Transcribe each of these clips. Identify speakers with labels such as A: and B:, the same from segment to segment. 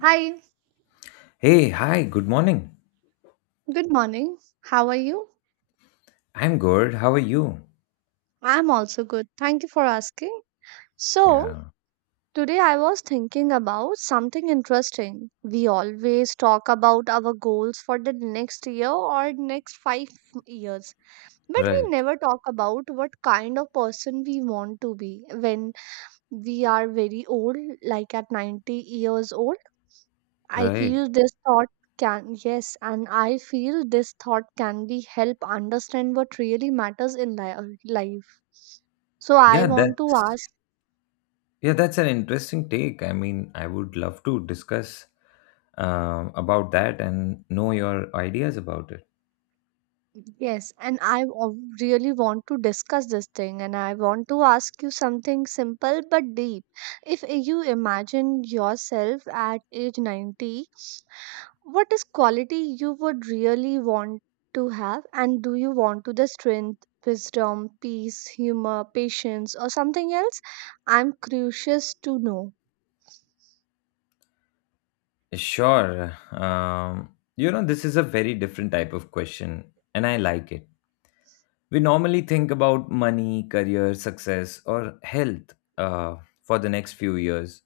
A: Hi,
B: Hey, hi, good morning.
A: good morning. How are you?
B: I'm good. How are you?
A: I'm also good. Thank you for asking. So,
B: Yeah,
A: today I was thinking about something interesting. We always talk about our goals for the next year or next 5 years, but we
B: right,
A: never talk about what kind of person we want to be when we are very old, like at 90 years old. I
B: right.
A: feel this thought can, Yes, and I feel this thought can be help understand what really matters in life. So I
B: Yeah,
A: want to
B: that's
A: ask,
B: yeah, that's an interesting take. I mean, I would love to discuss about that and know your ideas about it.
A: yes, and really want to discuss this thing, and I want to ask you something simple but deep. If you imagine yourself at age 90. What is quality you would really want to have, and do you want to the strength, wisdom, peace, humor, patience, or something else? I'm curious to know.
B: Sure. You know, this is a very different type of question, and I like it. We normally think about money, career, success, or health for the next few years,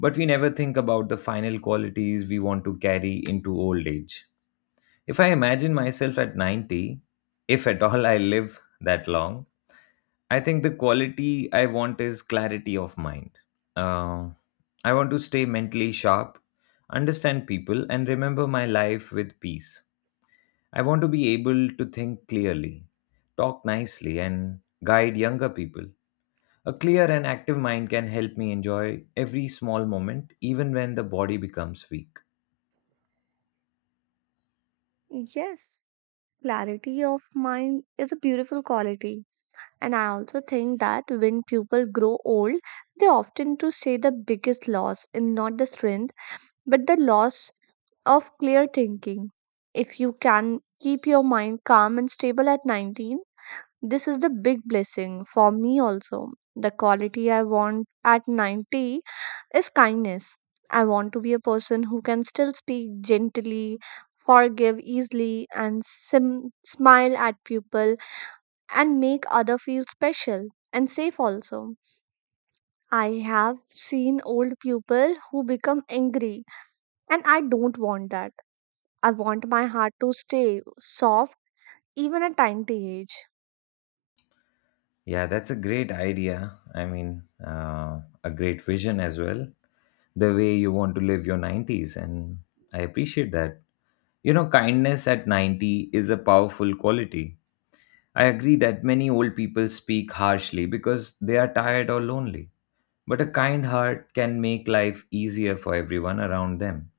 B: but we never think about the final qualities we want to carry into old age. If I imagine myself at 90, if at all I live that long, I think the quality I want is clarity of mind. Uh, I want to stay mentally sharp, understand people, and remember my life with peace. I want to be able to think clearly, talk nicely, and guide younger people. A clear and active mind can help me enjoy every small moment, even when the body becomes weak.
A: Yes, clarity of mind is a beautiful quality. And I also think that when people grow old, they often to say the biggest loss in not the strength, but the loss of clear thinking. If you can keep your mind calm and stable at 19. This is the big blessing for me also. The quality I want at 90 is kindness. I want to be a person who can still speak gently, forgive easily, and smile at people and make other feel special and safe also. I have seen old people who become angry, and I don't want that. I want my heart to stay soft even at 90 age.
B: Yeah, that's a great idea. I mean, a great vision as well. The way you want to live your 90s, and I appreciate that. You know, kindness at 90 is a powerful quality. I agree that many old people speak harshly because they are tired or lonely. But a kind heart can make life easier for everyone around them.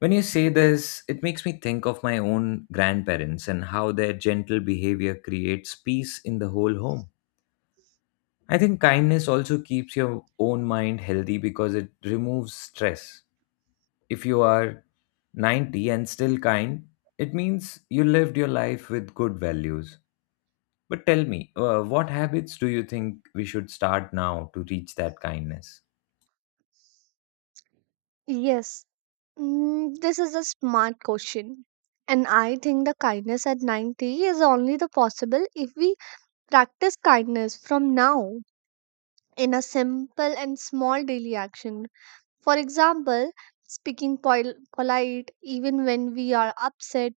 B: When you say this, it makes me think of my own grandparents and how their gentle behavior creates peace in the whole home. I think kindness also keeps your own mind healthy because it removes stress. If you are 90 and still kind, it means you lived your life with good values. But tell me, what habits do you think we should start now to reach that kindness?
A: Yes. This is a smart question. And I think the kindness at 90 is only the possible if we practice kindness from now in a simple and small daily action. For example, speaking polite even when we are upset,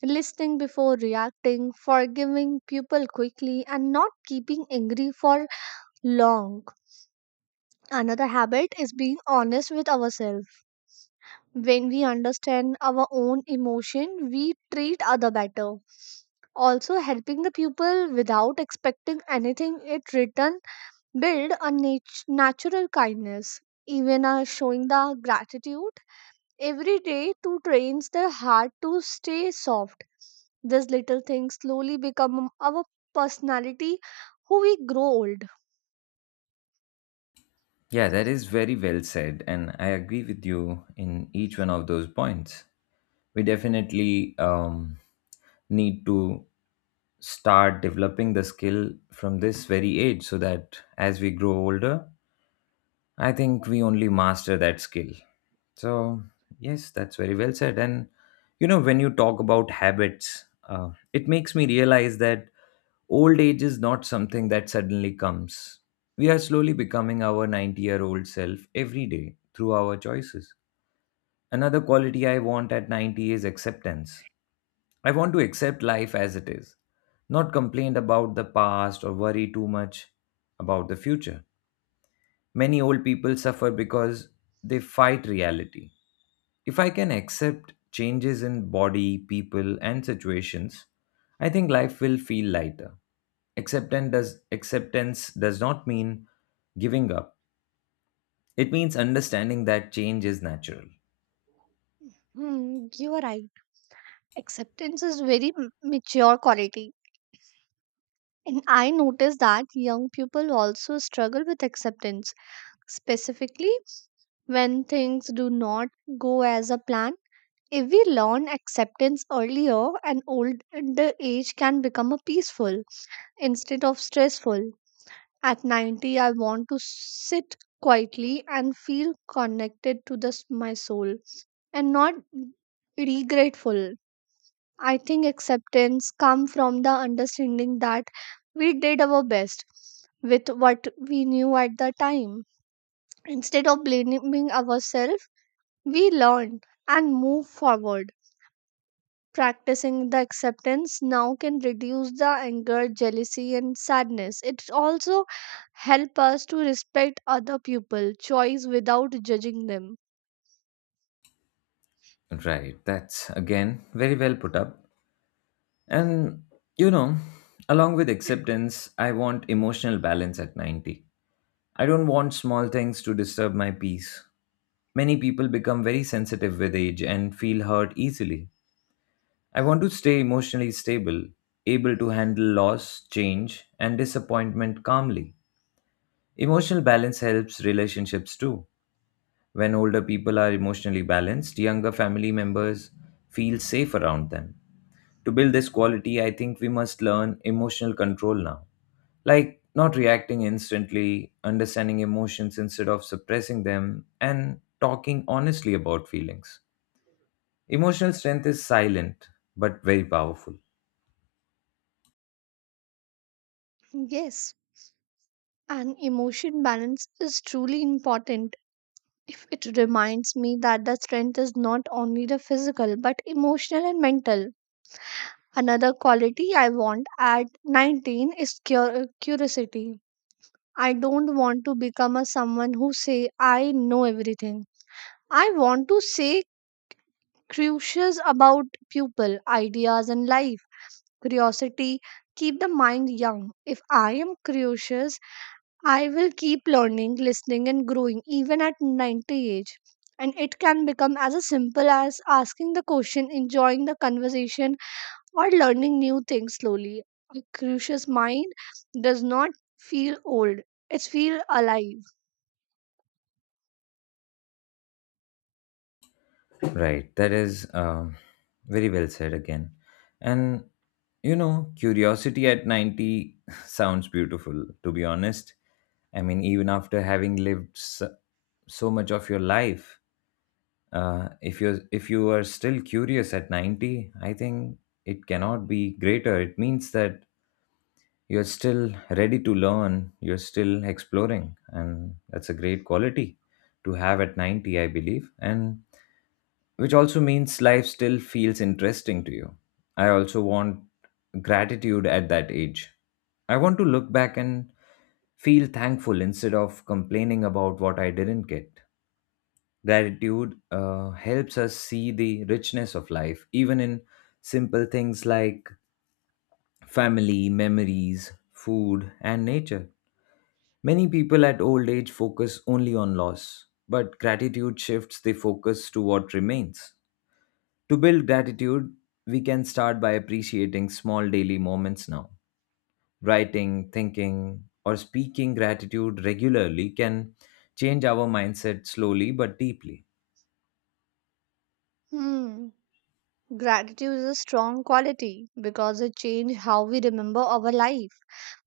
A: listening before reacting, forgiving people quickly, and not keeping angry for long. Another habit is being honest with ourselves, when we understand our own emotion we treat other better, also helping the people without expecting anything it return build a natural kindness, even showing the gratitude every day to trains the heart to stay soft. These little things slowly become our personality, who we grow old.
B: Yeah, that is very well said, and I agree with you in each one of those points. We definitely need to start developing the skill from this very age so that as we grow older, I think we only master that skill. So, yes, that's very well said. And you know, when you talk about habits, it makes me realize that old age is not something that suddenly comes. We are slowly becoming our 90-year-old self every day through our choices. Another quality I want at 90 is acceptance. I want to accept life as it is, not complain about the past or worry too much about the future. Many old people suffer because they fight reality. If I can accept changes in body, people, and situations, I think life will feel lighter. Acceptance does not mean giving up, it means understanding that change is natural.
A: Hmm, you are right. Acceptance is very mature quality. And I notice that young people also struggle with acceptance, specifically when things do not go as a plan. If we learn acceptance earlier, an older age can become a peaceful instead of stressful. At 90, I want to sit quietly and feel connected to this, my soul, and not regretful. I think acceptance comes from the understanding that we did our best with what we knew at the time. Instead of blaming ourselves, we learn and move forward. Practicing the acceptance now can reduce the anger, jealousy, and sadness. It also helps us to respect other people's choice without judging them.
B: Right, that's again very well put up. And you know, along with acceptance, I want emotional balance at 90. I don't want small things to disturb my peace. Many people become very sensitive with age and feel hurt easily. I want to stay emotionally stable, able to handle loss, change, and disappointment calmly. Emotional balance helps relationships too. When older people are emotionally balanced, younger family members feel safe around them. To build this quality, I think we must learn emotional control now. Like not reacting instantly, understanding emotions instead of suppressing them, and talking honestly about feelings. Emotional strength is silent but very powerful.
A: Yes, an emotion balance is truly important if it reminds me that the strength is not only the physical but emotional and mental. Another quality I want at 19 is curiosity. I don't want to become a someone who say I know everything. I want to say curious about people, ideas and life. Curiosity keep the mind young. If I am curious, I will keep learning, listening, and growing even at 90 age. And it can become as a simple as asking the question, enjoying the conversation, or learning new things slowly. A curious mind does not feel old; it's feel alive.
B: Right, that is very well said again. And you know, curiosity at 90 sounds beautiful, to be honest. I mean, even after having lived so much of your life, if you are still curious at 90, I think it cannot be greater. It means that you're still ready to learn, you're still exploring, and that's a great quality to have at 90, I believe. And which also means life still feels interesting to you. I also want gratitude at that age. I want to look back and feel thankful instead of complaining about what I didn't get. Gratitude helps us see the richness of life, even in simple things like family, memories, food, and nature. Many people at old age focus only on loss, but gratitude shifts the focus to what remains. To build gratitude, we can start by appreciating small daily moments now. Writing, thinking, or speaking gratitude regularly can change our mindset slowly but deeply.
A: Hmm. Gratitude is a strong quality because it changes how we remember our life.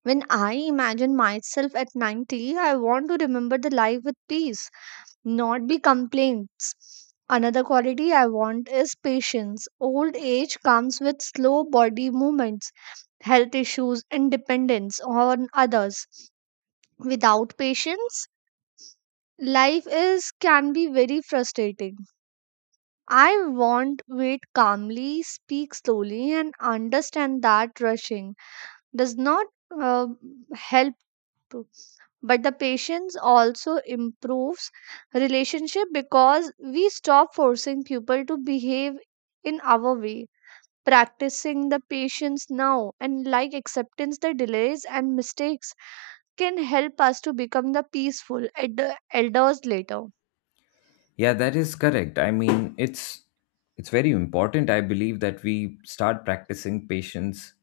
A: When I imagine myself at 90, I want to remember the life with peace, not be complaints. Another quality I want is patience. Old age comes with slow body movements, health issues, and dependence on others. Without patience, life is can be very frustrating. I want wait calmly, speak slowly, and understand that rushing does not uh, help. True. But the patience also improves relationship because we stop forcing people to behave in our way. Practicing the patience now and like acceptance the delays and mistakes can help us to become the peaceful elders later.
B: Yeah, that is correct. I mean, it's very important. I believe that we start practicing patience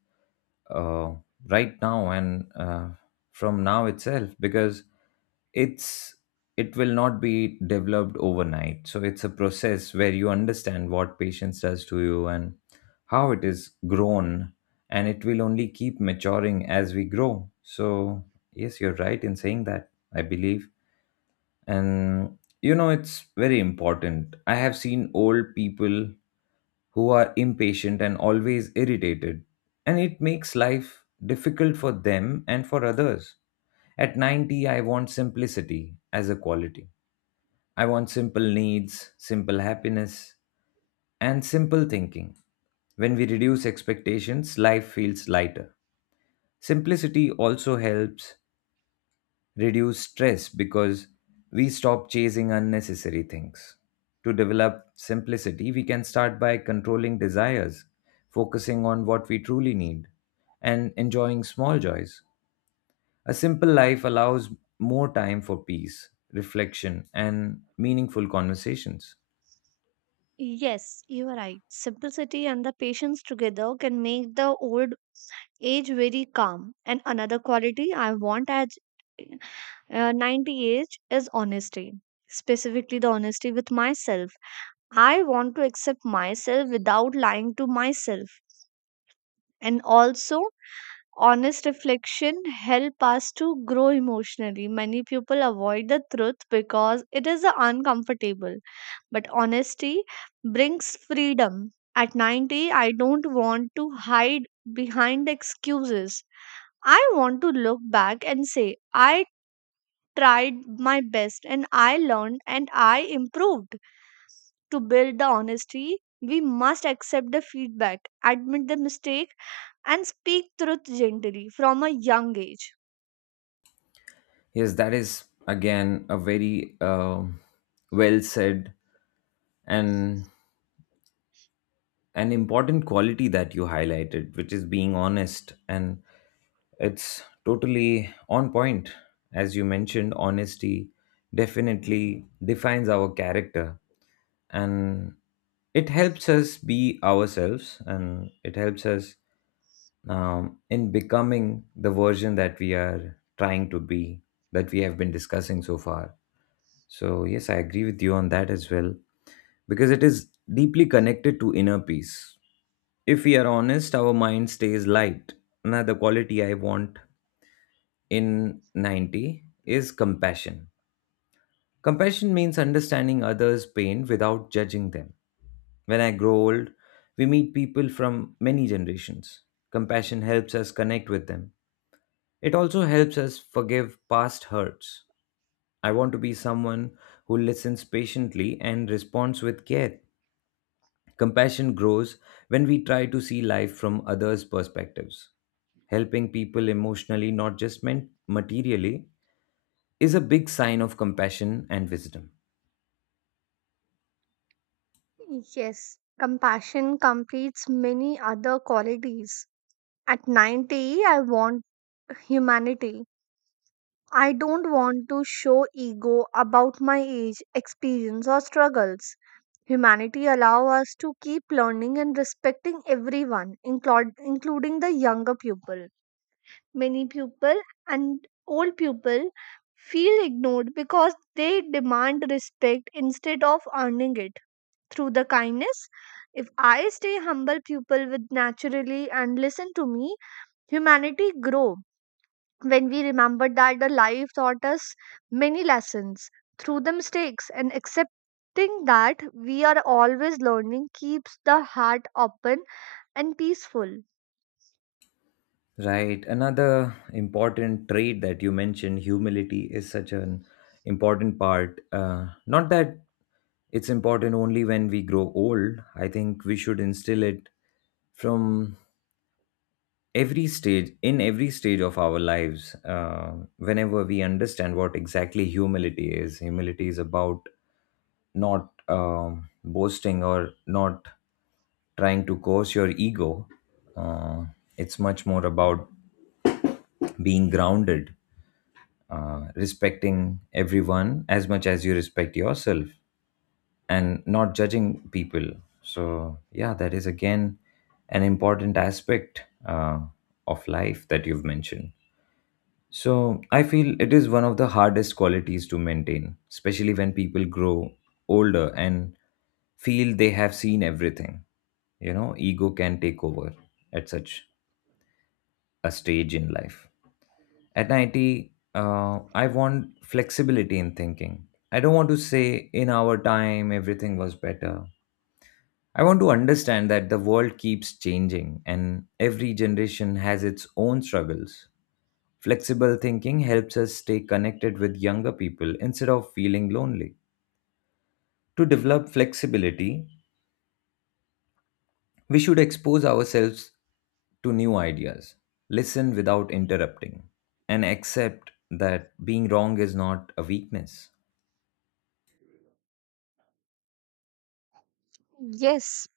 B: uh, right now and from now itself because it's it will not be developed overnight. So it's a process where you understand what patience does to you and how it is grown, and it will only keep maturing as we grow. So yes, you're right in saying that. I believe and you know it's very important. I have seen old people who are impatient and always irritated, and it makes life difficult for them and for others. At 90 I want simplicity as a quality. I want simple needs, simple happiness, and simple thinking. When we reduce expectations life feels lighter. Simplicity also helps reduce stress because we stop chasing unnecessary things. To develop simplicity, we can start by controlling desires, focusing on what we truly need, and enjoying small joys. A simple life allows more time for peace, reflection, and meaningful conversations.
A: Yes, you are right. Simplicity and the patience together can make the old age very calm. And another quality I want as 98 is honesty, specifically the honesty with myself. I want to accept myself without lying to myself, and also honest reflection help us to grow emotionally. Many people avoid the truth because it is uncomfortable, but honesty brings freedom. At 90, I don't want to hide behind excuses. I want to look back and say, I tried my best and I learned and I improved. To build the honesty, we must accept the feedback, admit the mistake, and speak truth gently from a young age.
B: Yes, that is again a very well said and an important quality that you highlighted, which is being honest, and it's totally on point. As you mentioned, honesty definitely defines our character, and it helps us be ourselves and it helps us in becoming the version that we are trying to be, that we have been discussing so far. So, yes, I agree with you on that as well because it is deeply connected to inner peace. If we are honest, our mind stays light. Another quality I want in 90 is compassion. Compassion means understanding others' pain without judging them. When I grow old, we meet people from many generations. Compassion helps us connect with them. It also helps us forgive past hurts. I want to be someone who listens patiently and responds with care. Compassion grows when we try to see life from others' perspectives. Helping people emotionally, not just materially, is a big sign of compassion and wisdom.
A: Yes, compassion completes many other qualities. At 90, I want humanity. I don't want to show ego about my age, experience, or struggles. Humanity allow us to keep learning and respecting everyone, including the younger people. Many people and old people feel ignored because they demand respect instead of earning it through the kindness. If I stay humble, people with naturally and listen to me. Humanity grow when we remember that the life taught us many lessons through the mistakes, and accepting that we are always learning keeps the heart open and peaceful.
B: Right. Another important trait that you mentioned, humility, is such an important part. Not that it's important only when we grow old. I think we should instill it from every stage, in every stage of our lives. Whenever we understand what exactly humility is about not boasting or not trying to coerce your ego. Uh, it's much more about being grounded, respecting everyone as much as you respect yourself, and not judging people. So, yeah, that is again an important aspect of life that you've mentioned. So I feel it is one of the hardest qualities to maintain, especially when people grow older and feel they have seen everything. You know, ego can take over at such a stage in life. At 90, I want flexibility in thinking. I don't want to say in our time everything was better. I want to understand that the world keeps changing and every generation has its own struggles. Flexible thinking helps us stay connected with younger people instead of feeling lonely. To develop flexibility, we should expose ourselves to new ideas, listen without interrupting, and accept that being wrong is not a weakness.
A: Yes,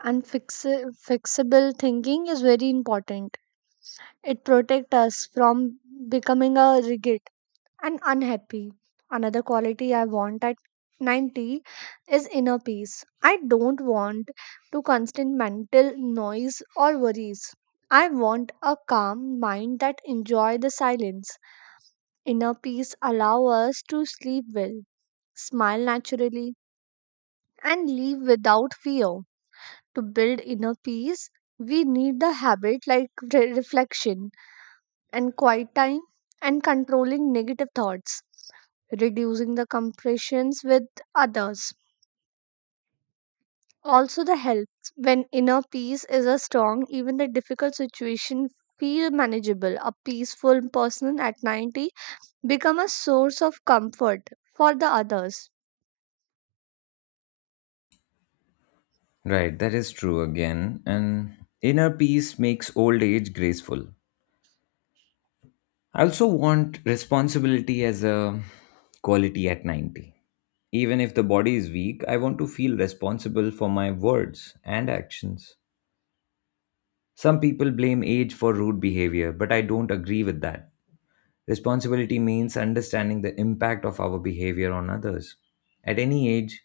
A: and fixable thinking is very important. It protects us from becoming a rigid and unhappy. Another quality I want at 90 is inner peace. I don't want to constant mental noise or worries. I want a calm mind that enjoy the silence. Inner peace allow us to sleep well, smile naturally, and live without fear. To build inner peace, we need the habit like reflection and quiet time and controlling negative thoughts, reducing the compressions with others. Also, the helps when inner peace is a strong, even the difficult situation feel manageable. A peaceful person at 90 become a source of comfort for the others.
B: Right, that is true again. And inner peace makes old age graceful. I also want responsibility as a quality at 90. Even if the body is weak, I want to feel responsible for my words and actions. Some people blame age for rude behavior, but I don't agree with that. Responsibility means understanding the impact of our behavior on others. At any age,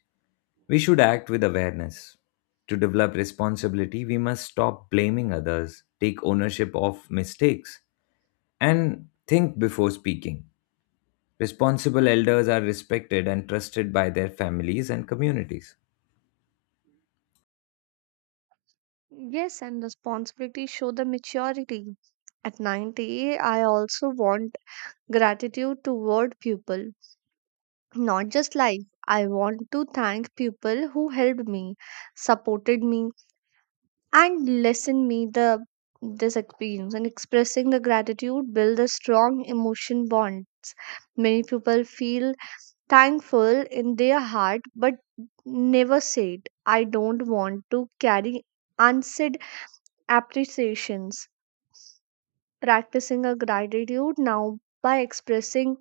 B: we should act with awareness. To develop responsibility, we must stop blaming others, take ownership of mistakes, and think before speaking. Responsible elders are respected and trusted by their families and communities.
A: Yes, and responsibility show the maturity. At 90, I also want gratitude toward people, not just life. I want to thank people who helped me, supported me, and listened me the this experience. And expressing the gratitude build a strong emotion bonds. Many people feel thankful in their heart, but never say it. I don't want to carry unsaid appreciations. Practicing a gratitude now by expressing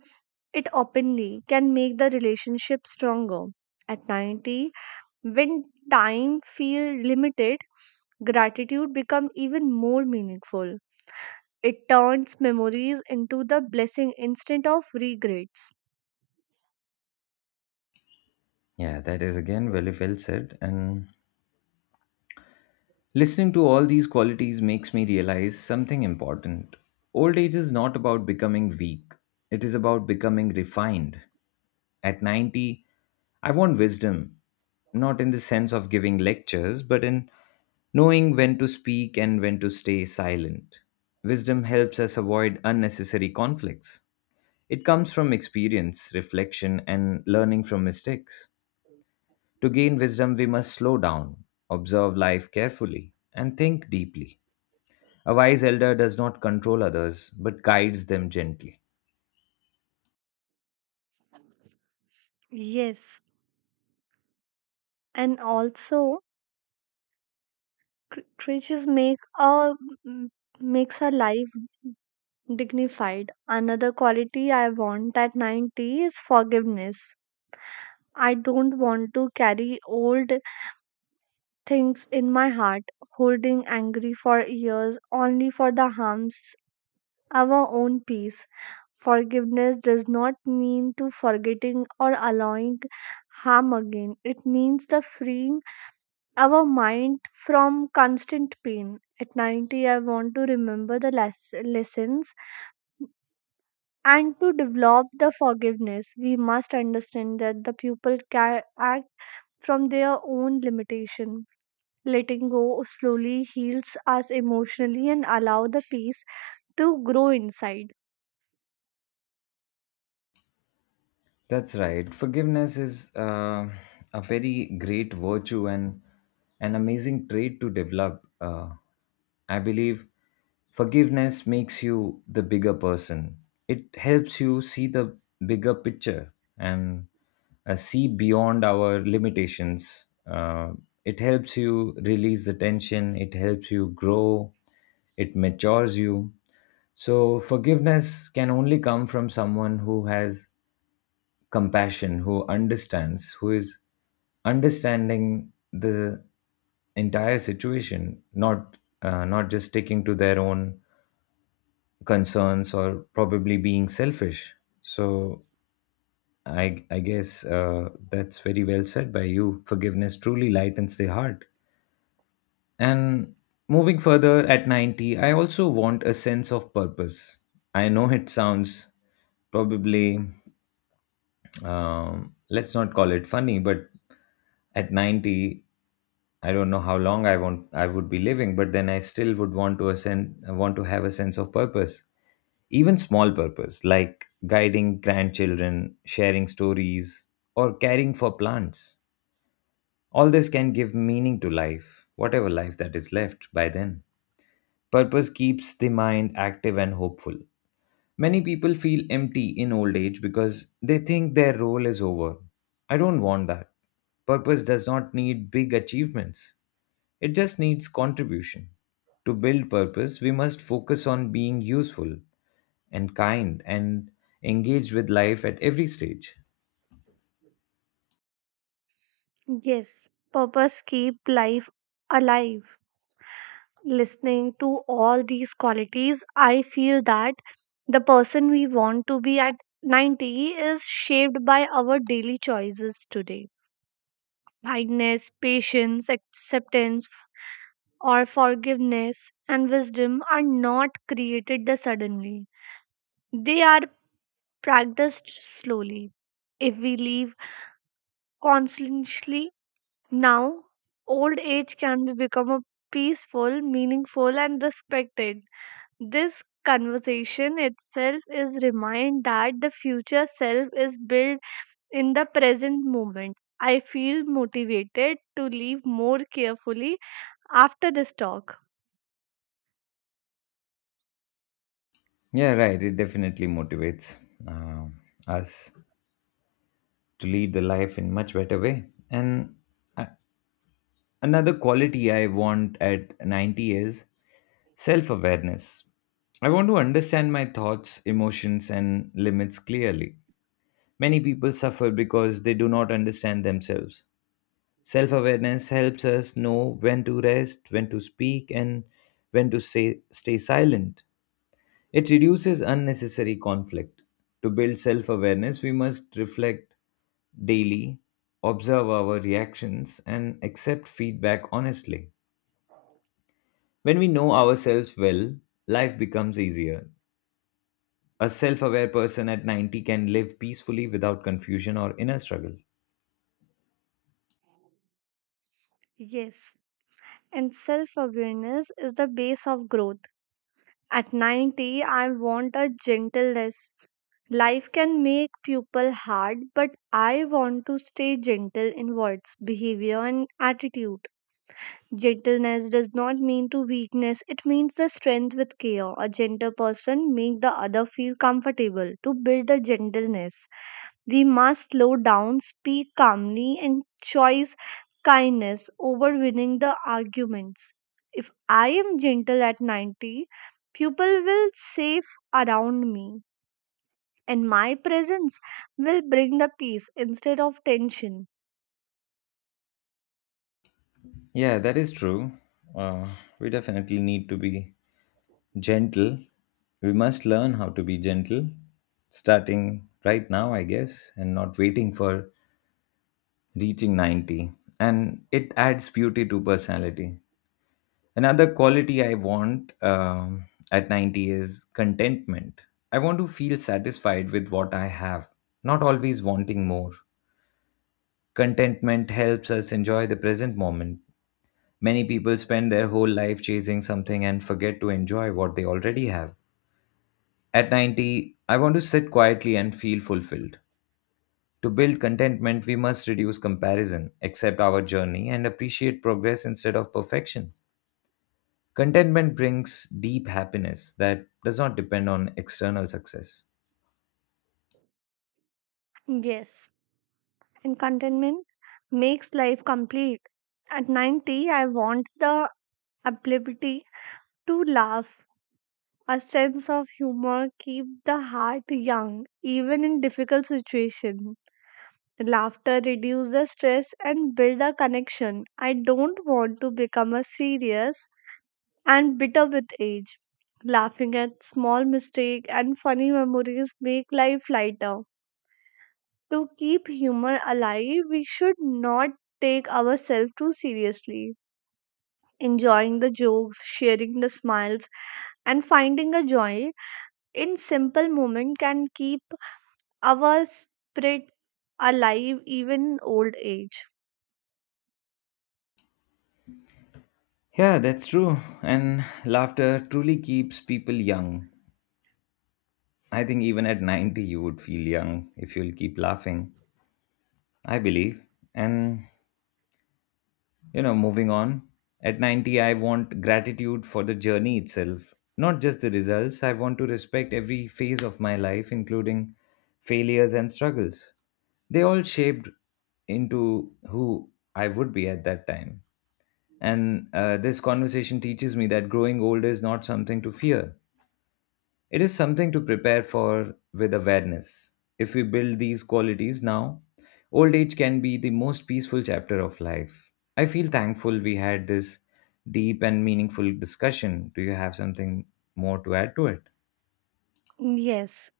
A: it openly can make the relationship stronger. At 90, when time feels limited, gratitude becomes even more meaningful. It turns memories into the blessing instead of regrets.
B: Yeah, that is again very well said. And listening to all these qualities makes me realize something important. Old age is not about becoming weak, it is about becoming refined. At 90, I want wisdom, not in the sense of giving lectures, but in knowing when to speak and when to stay silent. Wisdom helps us avoid unnecessary conflicts. It comes from experience, reflection, and learning from mistakes. To gain wisdom, we must slow down, observe life carefully, and think deeply. A wise elder does not control others, but guides them gently.
A: Yes, and also creatures m- makes our life dignified. Another quality I want at 90 is forgiveness. I don't want to carry old things in my heart, holding angry for years only for the harms our own peace. Forgiveness does not mean to forgetting or allowing harm again. It means the freeing our mind from constant pain. At 90, I want to remember the lessons and to develop the forgiveness. We must understand that the pupil can act from their own limitation. Letting go slowly heals us emotionally and allow the peace to grow inside.
B: That's right. Forgiveness is a very great virtue and an amazing trait to develop. I believe forgiveness makes you the bigger person. It helps you see the bigger picture and see beyond our limitations. It helps you release the tension, it helps you grow, it matures you. So, forgiveness can only come from someone who has compassion, who understands, who is understanding the entire situation, not not just sticking to their own concerns or probably being selfish. So I guess that's very well said by you. Forgiveness truly lightens the heart. And moving further at 90, I also want a sense of purpose. I know it sounds probably, let's not call it funny, but at 90, I don't know how long I would be living, but then I still would want to ascend, want to have a sense of purpose, even small purpose like guiding grandchildren, sharing stories, or caring for plants. All this can give meaning to life, whatever life that is left by then. Purpose keeps the mind active and hopeful. Many people feel empty in old age because they think their role is over. I don't want that. Purpose does not need big achievements, it just needs contribution. To build purpose, we must focus on being useful and kind and engaged with life at every stage.
A: Yes, purpose keep life alive. Listening to all these qualities, I feel that the person we want to be at 90 is shaped by our daily choices today. Kindness, patience, acceptance, or forgiveness and wisdom are not created the suddenly. They are practiced slowly. If we live consciously now, old age can be become a peaceful, meaningful, and respected. This conversation itself is remind that the future self is built in the present moment. I feel motivated to live more carefully after this talk.
B: Yeah, right. It definitely motivates uh, us to lead the life in much better way and a- another quality I want at 90 is self awareness. I want to understand my thoughts, emotions, and limits clearly. Many people suffer because they do not understand themselves. Self awareness helps us know when to rest, when to speak, and when to say, stay silent. It reduces unnecessary conflict. To build self awareness, we must reflect daily, observe our reactions, and accept feedback honestly. When we know ourselves well, life becomes easier. A self aware person at 90 can live peacefully without confusion or inner struggle.
A: Yes, and self awareness is the base of growth. At 90, I want a gentleness. Life can make people hard, but I want to stay gentle in words, behavior, and attitude. Gentleness does not mean to weakness, it means the strength with care. A gentle person make the other feel comfortable to build the gentleness. We must slow down, speak calmly, and choose kindness over winning the arguments. If I am gentle at 90, people will safe around me, and my presence will bring the peace instead of tension.
B: Yeah, that is true. Uh, we definitely need to be gentle. We must learn how to be gentle, starting right now, I guess, and not waiting for reaching 90, and it adds beauty to personality. Another quality I want, at 90, is contentment. I want to feel satisfied with what I have, not always wanting more. Contentment helps us enjoy the present moment. Many people spend their whole life chasing something and forget to enjoy what they already have. At 90, I want to sit quietly and feel fulfilled. To build contentment, we must reduce comparison, accept our journey, and appreciate progress instead of perfection. Contentment brings deep happiness that does not depend on external success.
A: Yes, and contentment makes life complete. At 90, I want the ability to laugh. A sense of humor keep the heart young, even in difficult situations. Laughter reduces stress and build a connection. I don't want to become a serious and bitter with age. Laughing at small mistake and funny memories make life lighter. To keep humor alive, we should not take ourselves too seriously. Enjoying the jokes, sharing the smiles, and finding a joy in simple moment can keep our spirit alive even old age.
B: Yeah, that's true. And laughter truly keeps people young. I think even at 90, you would feel young if you'll keep laughing. I believe. And you know, moving on, at 90 I want gratitude for the journey itself, not just the results. I want to respect every phase of my life, including failures and struggles. They all shaped into who I would be at that time. And this conversation teaches me that growing old is not something to fear, it is something to prepare for with awareness. If we build these qualities now, old age can be the most peaceful chapter of life. I feel thankful we had this deep and meaningful discussion. Do you have something more to add to it?
A: Yes.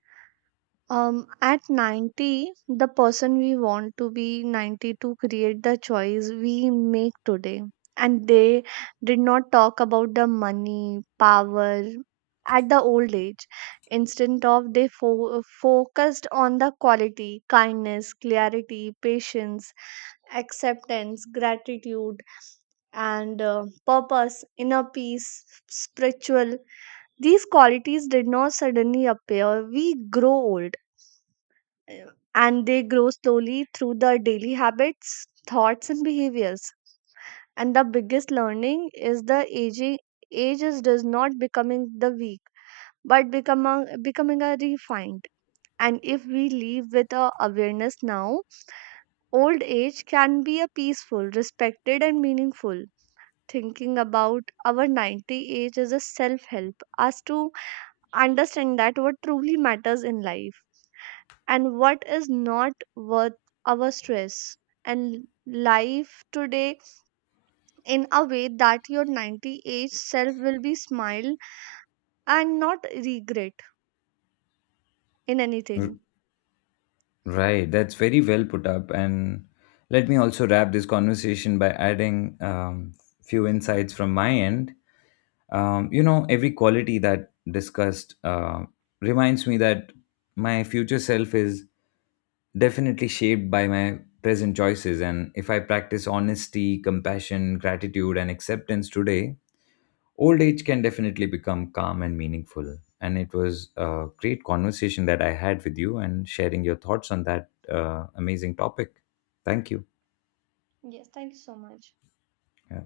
A: At 90, the person we want to be 90 to create the choice we make today. And they did not talk about the money, power at the old age. Instead of they focused on the quality, kindness, clarity, patience, acceptance, gratitude, and purpose, inner peace, spiritual. These qualities did not suddenly appear. We grow old, and they grow slowly through their daily habits, thoughts, and behaviors. And the biggest learning is the aging age is does not becoming the weak, but becoming a refined. And if we live with a awareness now, old age can be a peaceful, respected, and meaningful. Thinking about our 90 age is a self help us to understand that what truly matters in life, and what is not worth our stress and life today in a way that your 90 age self will be smile and not regret in
B: R-
A: anything.
B: Right, that's very well put up. And let me also wrap this conversation by adding, few insights from my end. You know, every quality that discussed reminds me that my future self is definitely shaped by my present choices, and if I practice honesty, compassion, gratitude, and acceptance today, old age can definitely become calm and meaningful. And it was a great conversation that I had with you and sharing your thoughts on that amazing topic. Thank you.
A: Yes, thank you so much.
B: Yeah.